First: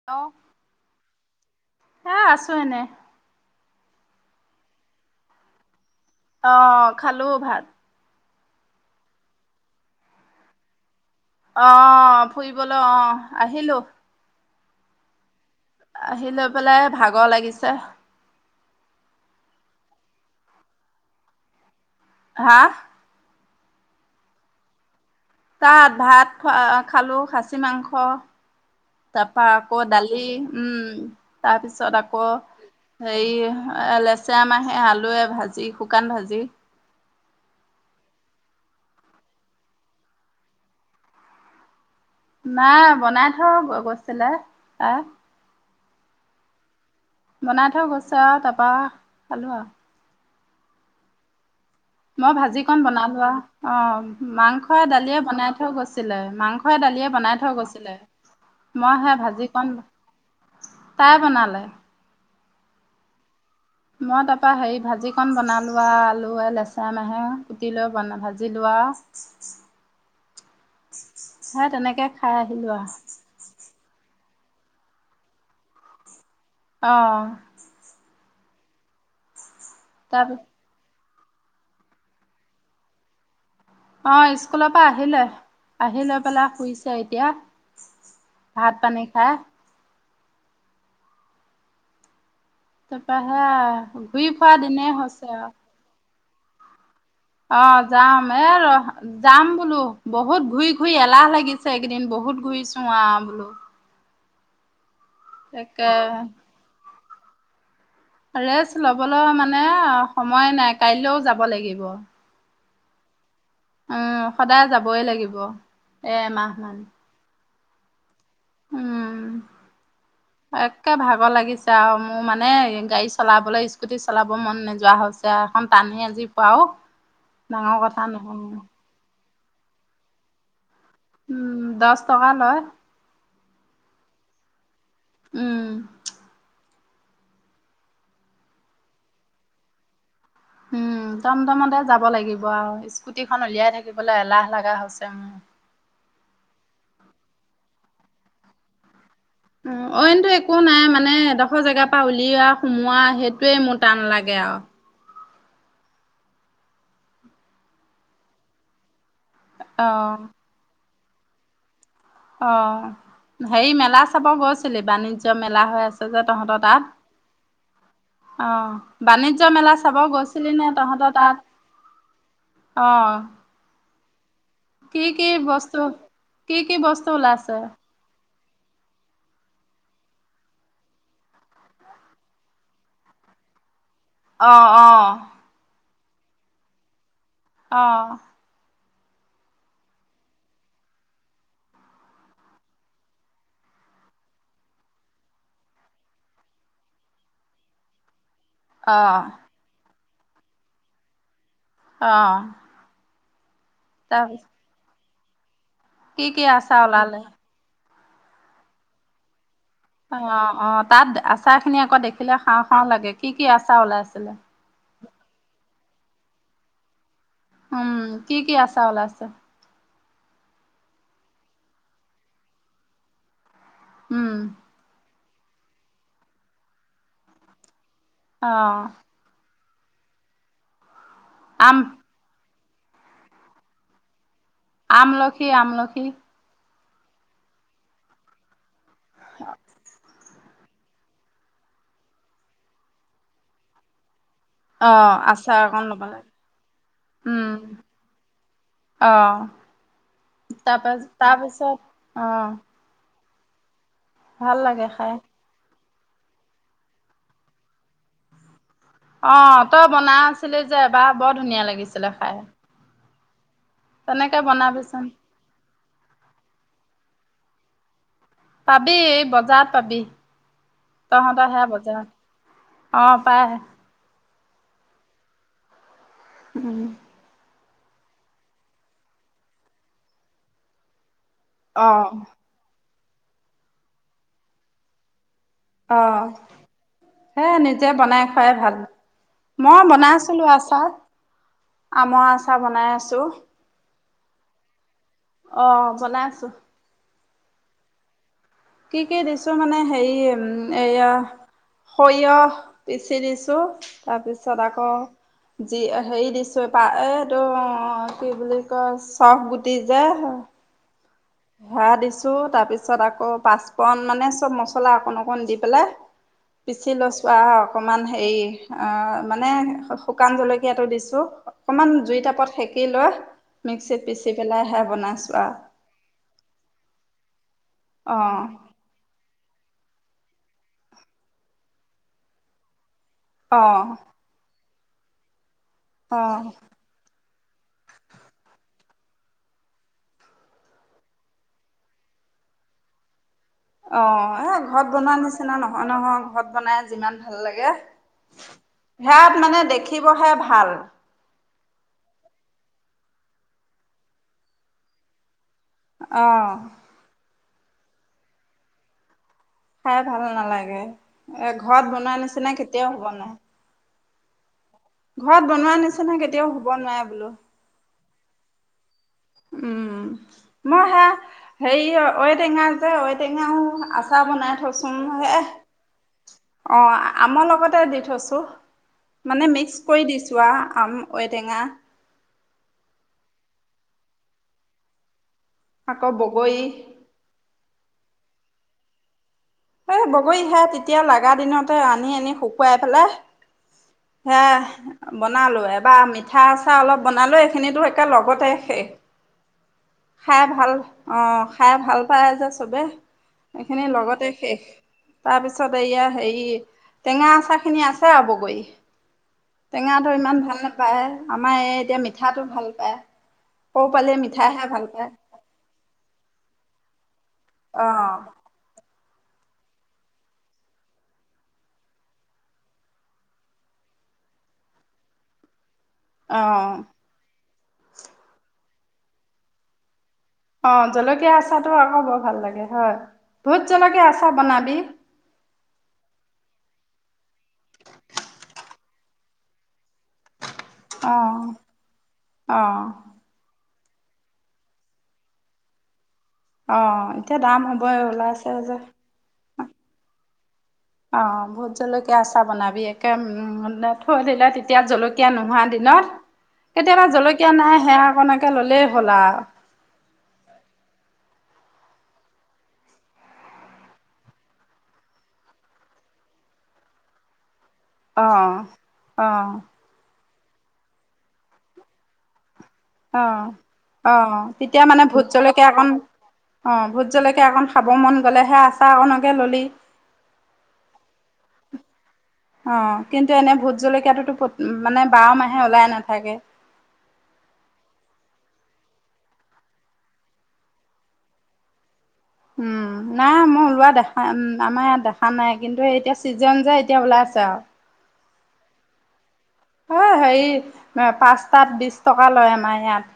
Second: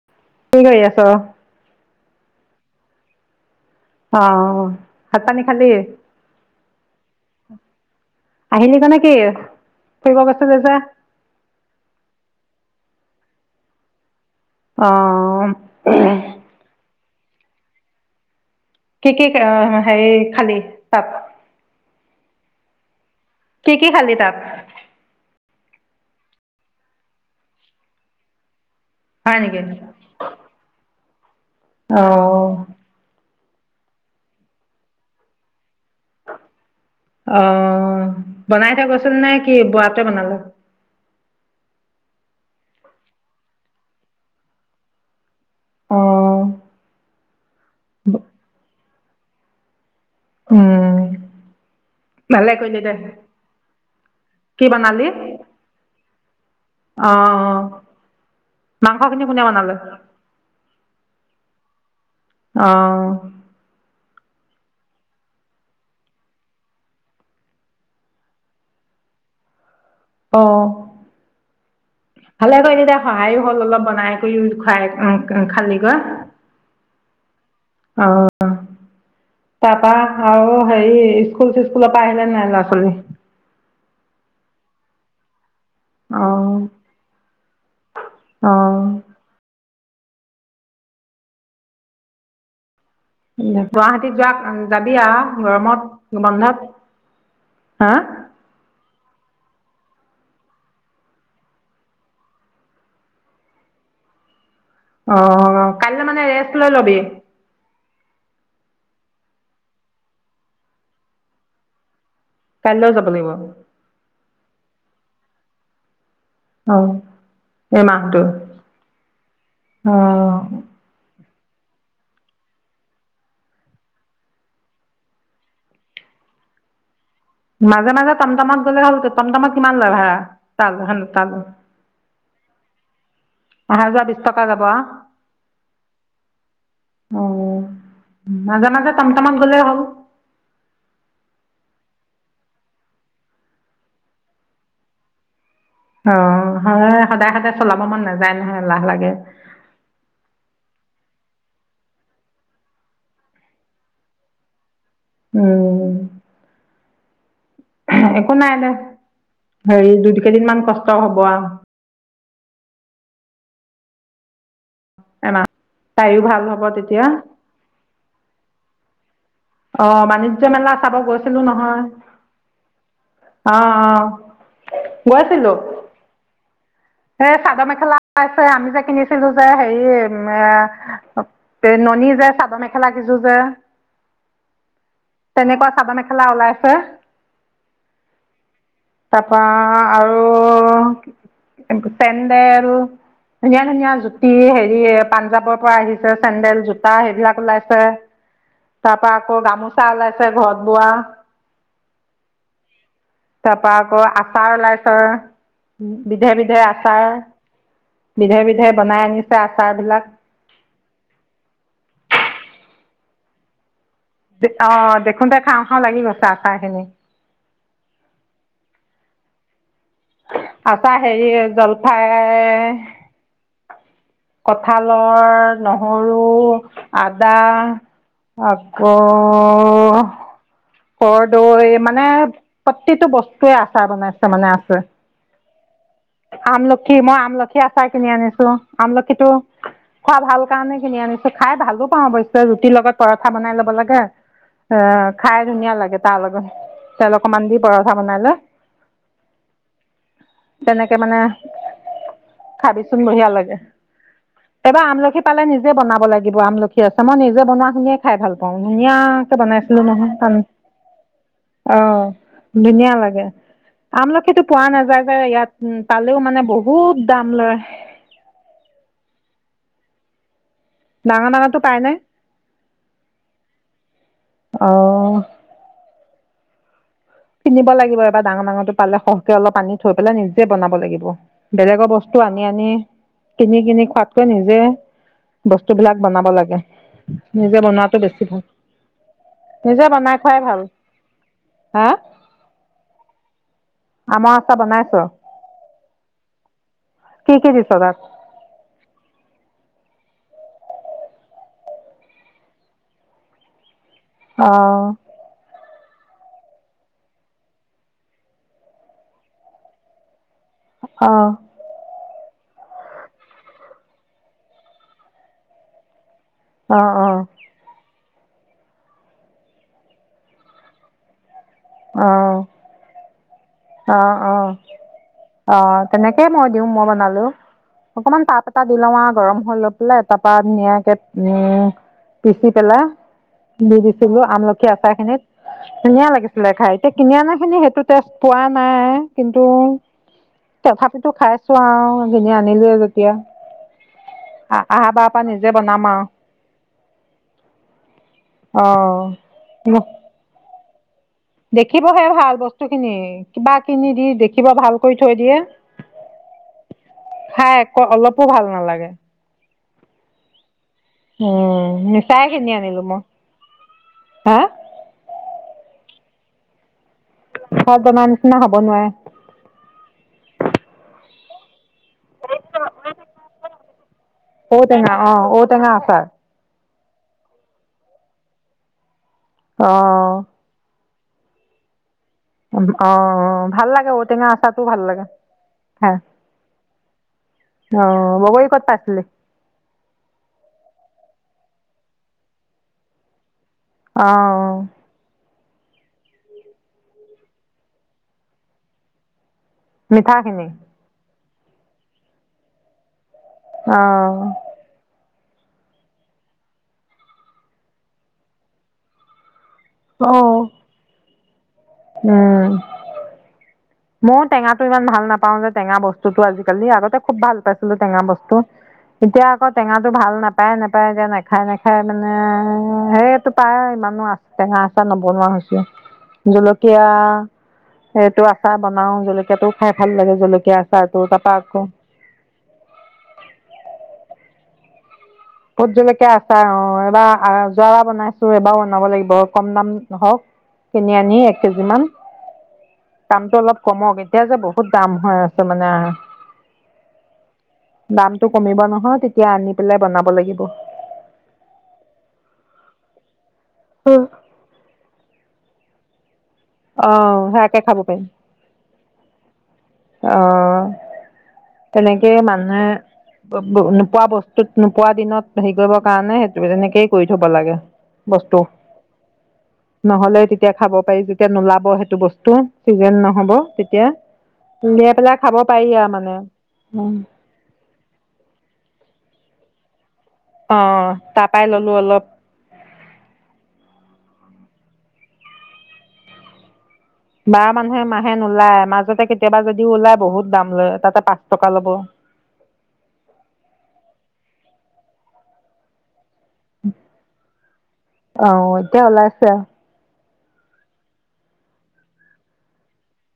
Hello কি কৰি আছ'? এ আছোঁ এনেই অ অ ভাত-পানী খালি? অ খালো ভাত। আহিলি গৈ নেকি ফুৰিব গৈছিলি যে অ ফুৰিবলৈ অ আহিলোঁ অ আহি লৈ পেলাই ভাগৰ লাগিছে কি কি হেই খালি? তাত? হা কি কি খালি তাত? তাত ভাত খ খালো, খাচী মাংস হয় তাপা নেকি? আকৌ দালি সেই উম, তাৰপিছত অ আকৌ হেয়ি এহ লেচেৰা মাহে, আলুৱে ভাজি। শুকান ভাজি। অ' বনাই থৈ গৈছিলি নে কি, বুঢ়াটোৱে বনালে? নাই বনাই থৈ গৈছিলে, তাহ অঁ। বনাই থৈ গছো আ' তাৰপা আ' খালো আও উম। মই ভালে ভাজি কৰিলি কন দে। বনালোৱা, অঁ কি মাংস বনালি? দালিয়ে বনাই থৈ গৈছিলে। মাংস সয় দালিয়ে অ বনাই থৈ গৈছিলে, মই সে মাংসখিনি কোনে ভাজি কণ বনালে? তাই বনালে। অঁ মই তাপৰা হেৰি ভাজিকণ বনালোৱা আলুৱে, লেচেয়া মাহে, কুটি লৈ বন ভাজি লো ৱা [inaudible] অ', খাই ভালে আহিলো কয়িলি আও দে সহায়ো হ'ল অলপ বনাই। [unintelligible] খোৱাই খোৱাই ওঁ ওঁ খালিগৈ। অঁ অঁহ তাৰপা তাৰ আও হেৰি স্কুল চিস্কুল পৰা আহিলে নাই ল'ৰা ছোৱালী? অঁ স্কুলৰ পা আহিলে। আহি লৈ পেলাই অঁ শুইছে এতিয়া, ভাত অঁ পানী খাই। তাৰপৰা ও সেয়া গুৱাহাটীত ঘূৰি যোৱা ফুৰা দিনেই যাবি আ'হ হৈছে গৰমত বন্ধত? অঁ হা যাম এ লৱা হা যাম বোলো, বহুত ঘূৰি ঘূৰি এলাহ লাগিছে এইকেইদিন বহুত ঘূৰিছোঁ আঁ ওম। অঁ তাকে কাইলে মানে ৰেষ্ট লৈ লবি। ৰেষ্ট ল'বলৈ মানে সময়ে নাই কাইল্লেও যাব লাগিব। কাইল্লেও যাব লাগিব? উম সদায় যাবই লাগিব, এ এমাহ। মান। অহ, এই মাহটো? অঁ। এককে ভাগৰ লাগিছে আও মো মানে গাড়ী চলাবলৈ স্কুটি চলাব মন নোযোৱা হৈছে। গা এখন টানি আজুই ফোৱা ও। মাজে মাজে টমটমত গ'লে হ'ল টমটমত কিমান যা ভাড়া তাল খন? উম দছ টকা লয়। আহা যোৱা বিচ টকা যাব আ। উম। উম। মাজে মাজে টমটমত গ'লেই হ'ল। উম টমটমতে যাব লাগিব আও, স্কুটিখন উলিয়াই থাকিবলে এলাহ লগা হৈছে মো। অঁ, হয় সদায় সদায় চলাব মন নেযায় নহয়, এলাহ লাগে। ওঁ, অইনটো একো নাই মানে এডখ জেগাৰ পৰা উলিৱা সোমোৱা সেইটোৱে মোৰ টান লাগে আও। উম। [unintelligible] একো নাই দে। হেৰি দুই অ', কেইদিন মান কষ্ট হব আও। অ' হেৰি মেলা চাব গৈছ ছিলি বাণিজ্য এমাহ মেলা হৈ আছে তাইৰো যে ভাল তহঁতৰ হ'ব তাত? তেতিয়া অঁ বাণিজ্য মেলা অ চাব বাণিজ্য গৈছিলি নে মেলা চাব তহঁতৰ গৈছিলো তাত? অঁ। অঁ, অঁ। কি কি বস্তু, কি কি বস্তু ওলাছে? পাই ছাই আমি যে কিনিছিলোঁ। যে হেৰি এ ননি যে চাদৰ মেখেলা কেইযোৰ যে, অ', অ, তেনেকুৱা চাদৰ মেখেলা ওলাইছে। অ', তাৰপা আৰু চেণ্ডেল ধুনীয়া ধুনীয়া জুতি হেৰি পাঞ্জাৱৰ পৰা আহিছে। চেন্দেল, জোতা সেইবিলাক ওলাইছে। তাৰ পৰা অ', আকৌ গামোচা ওলাইছে। ঘৰত বোৱা অ', তাৰ পৰা আকৌ তাৰপিছত আচাৰ ওলাইছে। কি বিধে কি বিধে আচাৰ ওলালে? বিধে বিধে বনাই আনিছে। আচাৰ বিলাক অ', অ, তাত আচাৰ খিনি আকৌ দেখিলে খাওঁ খাওঁ লাগে। কি কি আচাৰ ওলাইছে? অ', দেখোতে খাওঁ। খাওঁ। লাগি গৈছে আচাৰ খিনি উম', কি কি আচাৰ ওলাইছে? আছা হেৰি জলফাই উম, ৰ নহৰু আদা অ', আকৌ আকৌ আম কৰদৈ মানে প্ৰতিটো বস্তুৰে আচাৰ বনাইছে মানে আছে। আমলখি আমলখি আমলখি মই আমলখি আচাৰ কিনি আনিছোঁ। আমলখিটো খোৱা ভাল কাৰণে কিনি আনিছোঁ। খাই ভালোঁ পাওঁ অৱশ্যে ৰুটিৰ লগত পৰঠা বনাই ল'ব লাগে। এ', অ', খাই আচাৰ ধুনীয়া অকণ লাগে ল'ব তাৰ লগত তেল অকমান দি পৰঠা বনাই লৈ আহ', তাৰপা তেনেকে মানে তাৰপিছত আহ, খাবিচোন বঢ়িয়া লাগে। এইবাৰ লাগে খাই। আমলখি পালে নিজ নিযে বনাব লাগিব। আমলখি আচাৰ মই নিজে বনোৱা খিনিয়ে খাই ভাল পাওঁ। ধুনীয়াকে অ', বনাইছিলো তই নহয় বনাই কণ আছিলি যে এবাৰ বৰ ধুনীয়া অ, লাগিছিলে খাই। ধুনীয়া লাগে। তেনেকে আমলখিতো পোৱা নাযায় বনাবিচোন, যে, ইয়াত উম', পালেও মানে বহুত দাম লয়। পাবি বজাৰত পাবি। ডাঙৰ তহঁতৰ ডাঙৰটো সেই পায়নে বজাৰত অ, পায়। অ', উম', কিনিব লাগিব এবাৰ ডাঙৰ ডাঙৰটো পালে সহকে অলপ পানী থৈ পেলাই নিজে বনাব লাগিব। বেলেগৰ অ', বস্তু আন সে আনি কিনি কিনি খোৱাতকৈ নিজে বস্তুবিলাক বনাব অ'। লাগে। হে নিজে বনোৱাটো বনাই বেছি ভাল খুৱাই মই নিজে বনাই খোৱাই ভাল হা মই আচাৰ বনাই আছোঁ। আমৰ আচাৰ বনাইছো। অ', বনাই আছো। কি কি দিছ তাত? কি কি দিছো মানে হেৰি উম, এয়া সৰিয়হ পিচি দিছো তাৰপিছত আকৌ অঁ যি আ হেৰি দিছো, পা এইটো কি বুলি কয়। চফ গুটি যে, অ', সেয়া দিছো। তাৰ পিছত আকৌ পাঁচপূৰণ মানে সব মছলা অকণ অকণ দি পেলাই। অঁ পিচি অঁ লৈছো আও। অকণমান হেৰি আ মানে শু শুকান জলকীয়াটো দিছোঁ। অকণমান অঁ জুই তাপত সেকি লৈ মিক্সিত পিচি পেলাইহে বনাইছোঁ আৰু। তেনেকেই মই দিওঁ মই বনালো, অকমান অঁ তাপ এটা [unintelligible] লোৱা গৰম হৈ লৈ পেলাই তাৰ পৰা ধুনিয়াকে উম পিচি পেলাই দি অঁ দিছিলো আমলখি আচাৰখিনিত ধুনীয়া অঁ লাগিছিলে খাই এতিয়া কিনি আনাখিনি সেইটো টেষ্ট পোৱা নাই কিন্তু তথাপিতো খাই আছো আৰু কিনি আনিলোয়ে যেতিয়া। অ, এই ঘৰত আহা বাৰ বনোৱা পৰা নিজে নিচিনা বনাম নহয় আৰু নহয় ঘৰত বনাই যিমান ভাল লাগে। সেয়াত মানে অ দেখিবহে ভাল। দেখিবহে ভাল বস্তুখিনি, কিবা কিনি দি দেখিব ভাল কৰি থৈ দিয়ে। অ। খাই একো অলপো ভাল নালাগে। খাই ভাল নালাগে। এ উম ঘৰত বনোৱা মিছাই নিচিনা কিনি আনিলো কেতিয়াও মই, হ'ব নোৱাৰে হা? ঘৰত বনোৱা নিচিনা কেতিয়াও হ'ব নোৱাৰে বোলো। ঘৰত বনোৱাৰ নিচিনা হব নোৱাৰে। উম, মই সেয়া হেৰি ঐটেঙা যে ঐটেঙাও আছ ঔটেঙা অ, ঔটেঙা আচাৰ। অ, আমৰ লগতে দি থৈছো মানে অ মিক্স কৰি দিছো আ আম ঐটেঙা। উম অ, ভাল লাগে ঔটেঙা আচাৰটো ভাল লাগে। খাই আকৌ বগৰী। অ, বগৰী কত পাইছিলি? এই বগৰী হে তেতিয়া লাগা দিনতে আনি আনি শুকুৱাই পেলাই অ সেয়া বনালো, এবাৰ মিঠা আচাৰ অলপ বনালো এইখিনিতো একে লগতে শেষ। খাই মিঠাখিনি ভাল, অ খাই ভাল পায় যে সবে। অ সেইখিনি লগতে শেষ। তাৰপিছত এয়া হেৰি টেঙা আচাৰখিনি আছে আৰু বগৰী। টেঙাটো ইমান উম ভাল নাপায়, আমাৰ এই এতিয়া মিঠাটো ভাল পায়। সৰু পোৱালিয়ে মই টেঙাটো মিঠাইহে ইমান ভাল পায় নাপাওঁ যে টেঙা বস তোটো আজিকালি, আগতে খুব ভাল পাইছিলো টেঙা অঁ বস্তু। এতিয়া আকৌ টেঙাটো ভাল নেপায় নেপায় যে নেখায় নেখায় মানে সেইটো পায় ইমানো আছ টেঙা আচাৰ নবনোৱা হৈছো। [inaudible] জলকীয়া এইটো আচাৰ বনাও, জলকীয়াটো খাই ভাল লাগে জল অ, জলকীয়া আচাৰটো আকৌ বৰ ভাল লাগে হয়, ভোট জলকীয়া আচাৰ বনাবি? ভূত জলকীয়া আচাৰ অহ এইবাৰ আ যোৱা বনাইছো এইবাৰোঁ বনাব লাগিব কম দাম হওঁক। কিনি আনি এক অঁ কেজিমান অঁ দামটো অলপ কমক এতিয়া যে বহুত দাম হৈ আছে মানে। অ এতিয়া দাম হ'বই ওলাইছে যে। তিয়া আনি পেলাই বনাব লাগিব। অ, ভূত জলকীয়া আচাৰ বনাবি একেম উম মানে থৈ দিলে তেতিয়া জলকীয়া নোহোৱা দিনত। কেতিয়াবা জলকীয়া সেয়াকে নাই খাব পাৰিম সেয়াকণকে ললেই হ'ল আৰু। অ', তেনেকে মানুহে নোপোৱা। বস্তুত নোপোৱা দিনত হেৰি কৰিব কাৰণে সেইটো তেনেকেই কৰি থব লাগে। বস্তু অ', অ, নহ'লে তেতিয়া খাব পাৰি। যেতিয়া নোলাব সেইটো বস্তু চিজেন অ নহ'ব তেতিয়া অ', তেতিয়া উলিয়াই মানে পেলাই ভূত খাব জলকীয়া পাৰি অকণ আৰু মানে অ', ভূত জলকীয়া অকণ খাব মন গ'লেহে আচাৰ অকণকে ল'লি অ', তাৰপাই ললো অলপ অ', কিন্তু এনে ভূত জলকীয়াটোতো প্ৰতে মানে বাৰ মাহে ওলাই নাথাকে। বাৰ মানুহে মাহে নোলায় মাজতে কেতিয়াবা যদিও ওলাই বহুত দাম লয়, তাতে পাঁচ টকা ল'ব। উম', নাই। মই ওলোৱা দেখা আমাৰ ইয়াত দেখা নাই। কিন্তু এতিয়া ছিজন যে এতিয়া ওলাই আছে আৰু অ', এতিয়া ওলাই আছে। অ', হেৰি পাঁচটাত বিশ টকা লয়। আমাৰ ইয়াত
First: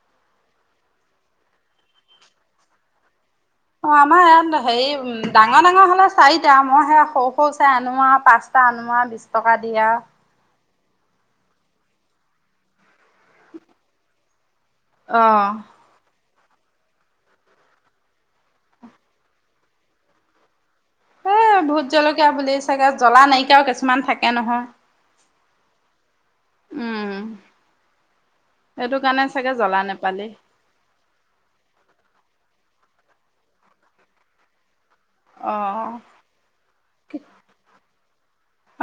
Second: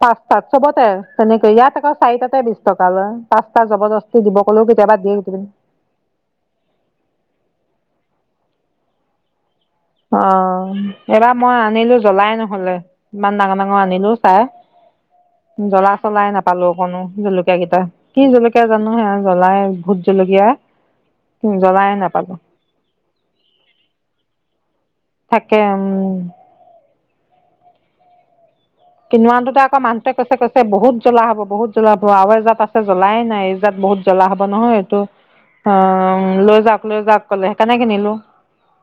পাঁচ তাত চবতে তেনেকে ইয়াত আকৌ চাৰি তাতে বিছ টকা লয়। পাঁচটা জবৰদষ্টি দিব কলেও কেতিয়াবা দিয়ে। সিকিদিন তেনেকে হ'লে চাৰিটা মই হেই সৰু সৰু চাই আনো আৰু পাঁচটা আনো আৰু বিশ টকা দি আৰু অ', এইবাৰ মই আনিলো জলাই নহ'লে ইমান ডাঙৰ ডাঙৰ আনিলো চাই অ', জলা চলাই নাপালো। অকণো জলকীয়া কেইটা কি জলকীয়া জানো হে জলাই ভূত জলকীয়া এ', ভূত জ্বলাই জলকীয়া নাপালো বুলি চাগে জলা নাইকিয়াও কিছুমান থাকে নহয়। থাকে উম, উম', এইটো কাৰণে চাগে জলা নেপালি সেই বহুত জলা হব বহুত জলা হব আৰু এজাত আছে। জলাই নাই এইজাত বহুত জলা হ'ব নহয় এইটো অ', লৈ যাওঁক লৈ যাওঁক কলে সেইকাৰণে কিনিলো।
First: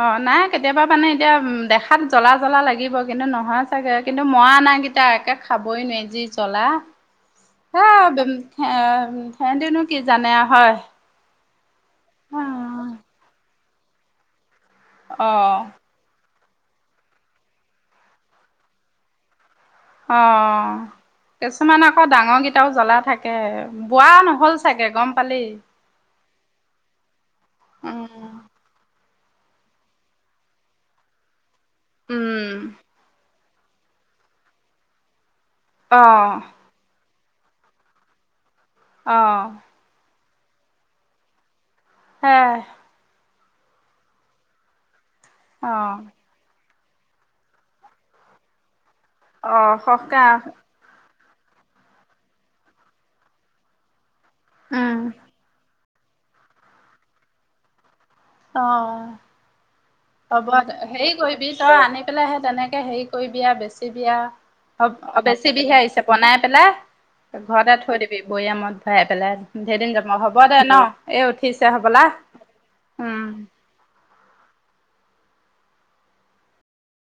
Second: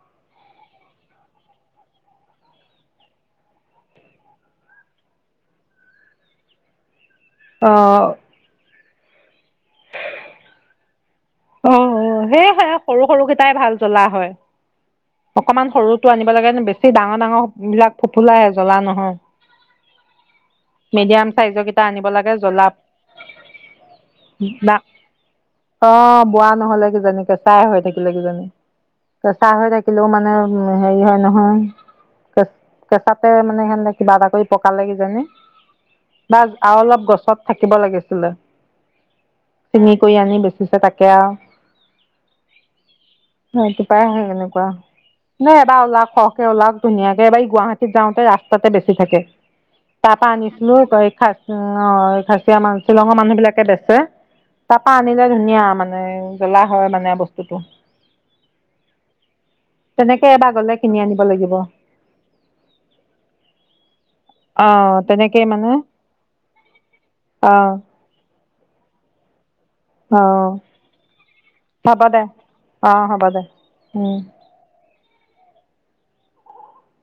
অ', নাই। কেতিয়াবা মানে এতিয়া উ দেখাত জলা জলা লাগিব কিন্তু নহয়। চাগে কিন্তু মই আনা কেইটা একে খাবই নোৱাৰি যি জলা অ', সেয়া সিহন্দেনো কি জানে আৰু হয়। অ', সেয়ে সেয়ে সৰু সৰুকেইটাই ভাল জলা হয়। অ অকমান সৰু টে আনিব লাগে, বেছি ডাঙৰ ডাঙৰ বিলাক ফুফুলাই জ্বলা নহয়। অ', মিডিয়াম চাইজৰ কেইটা কিছুমান আকৌ আনিব লাগে ডাঙৰকিটাও জ্বলা থাকে। বোৱা নহ'ল চাগে গম পালি অ', বোৱা নহ'লে কিজানি কেঁচাই হৈ থাকিলে উম কিজানি। পেচাৰ হৈ থাকিলেও মানে হেৰি হয় নহয়। কে উম কেঁচাতে মানে সেহে কিবা এটা কৰি পকালে কিজানী আহ বা আৰু অলপ গছত থাকিব লাগিছিলে। অ', চিঙি কৰি আনি বেচিছে তাকে আৰু হেয়াই ৰাতিপুৱাই হৈ গ'ল এনেকুৱা নে, এবাৰ আহ উলাৱক ক এতিয়া উলাৱক ধুনীয়াকে এবাৰ ই গুৱাহীত যাওঁতে ৰাস্ত তাতে বেছি থাকে। আহ সহকে তাৰপৰা আনিচিলো [unintelligible] উ', অ, খাচিয়া মান শ্বিলঙৰ মানুহ বিলাকে বেচে উম তাৰাপা আনিলে। ধুনীয়া মানে মানে জ্বলা হয় মানে বস্তুটো। অ। তেনেকে হ'ব, এবাৰ গলে কিনি হেৰি আনিব কৰিবি? লাগিব তই আনি পেলাই হে তেনেকে হেই কইবি আ বেচিবি আ। অহ [unintelligible] তেনেকেই মানে বেচিবিহে আহিছে। বনাই পেলাই অহ ঘৰতে থৈ দিবি। বৈয়ামত ভৰাই পেলাই ধেইদিন যাব হ'ব অহ দে ন? এই উঠিছে হ'ব হ'বলা। দে অহ হ'ব উম। দে উম।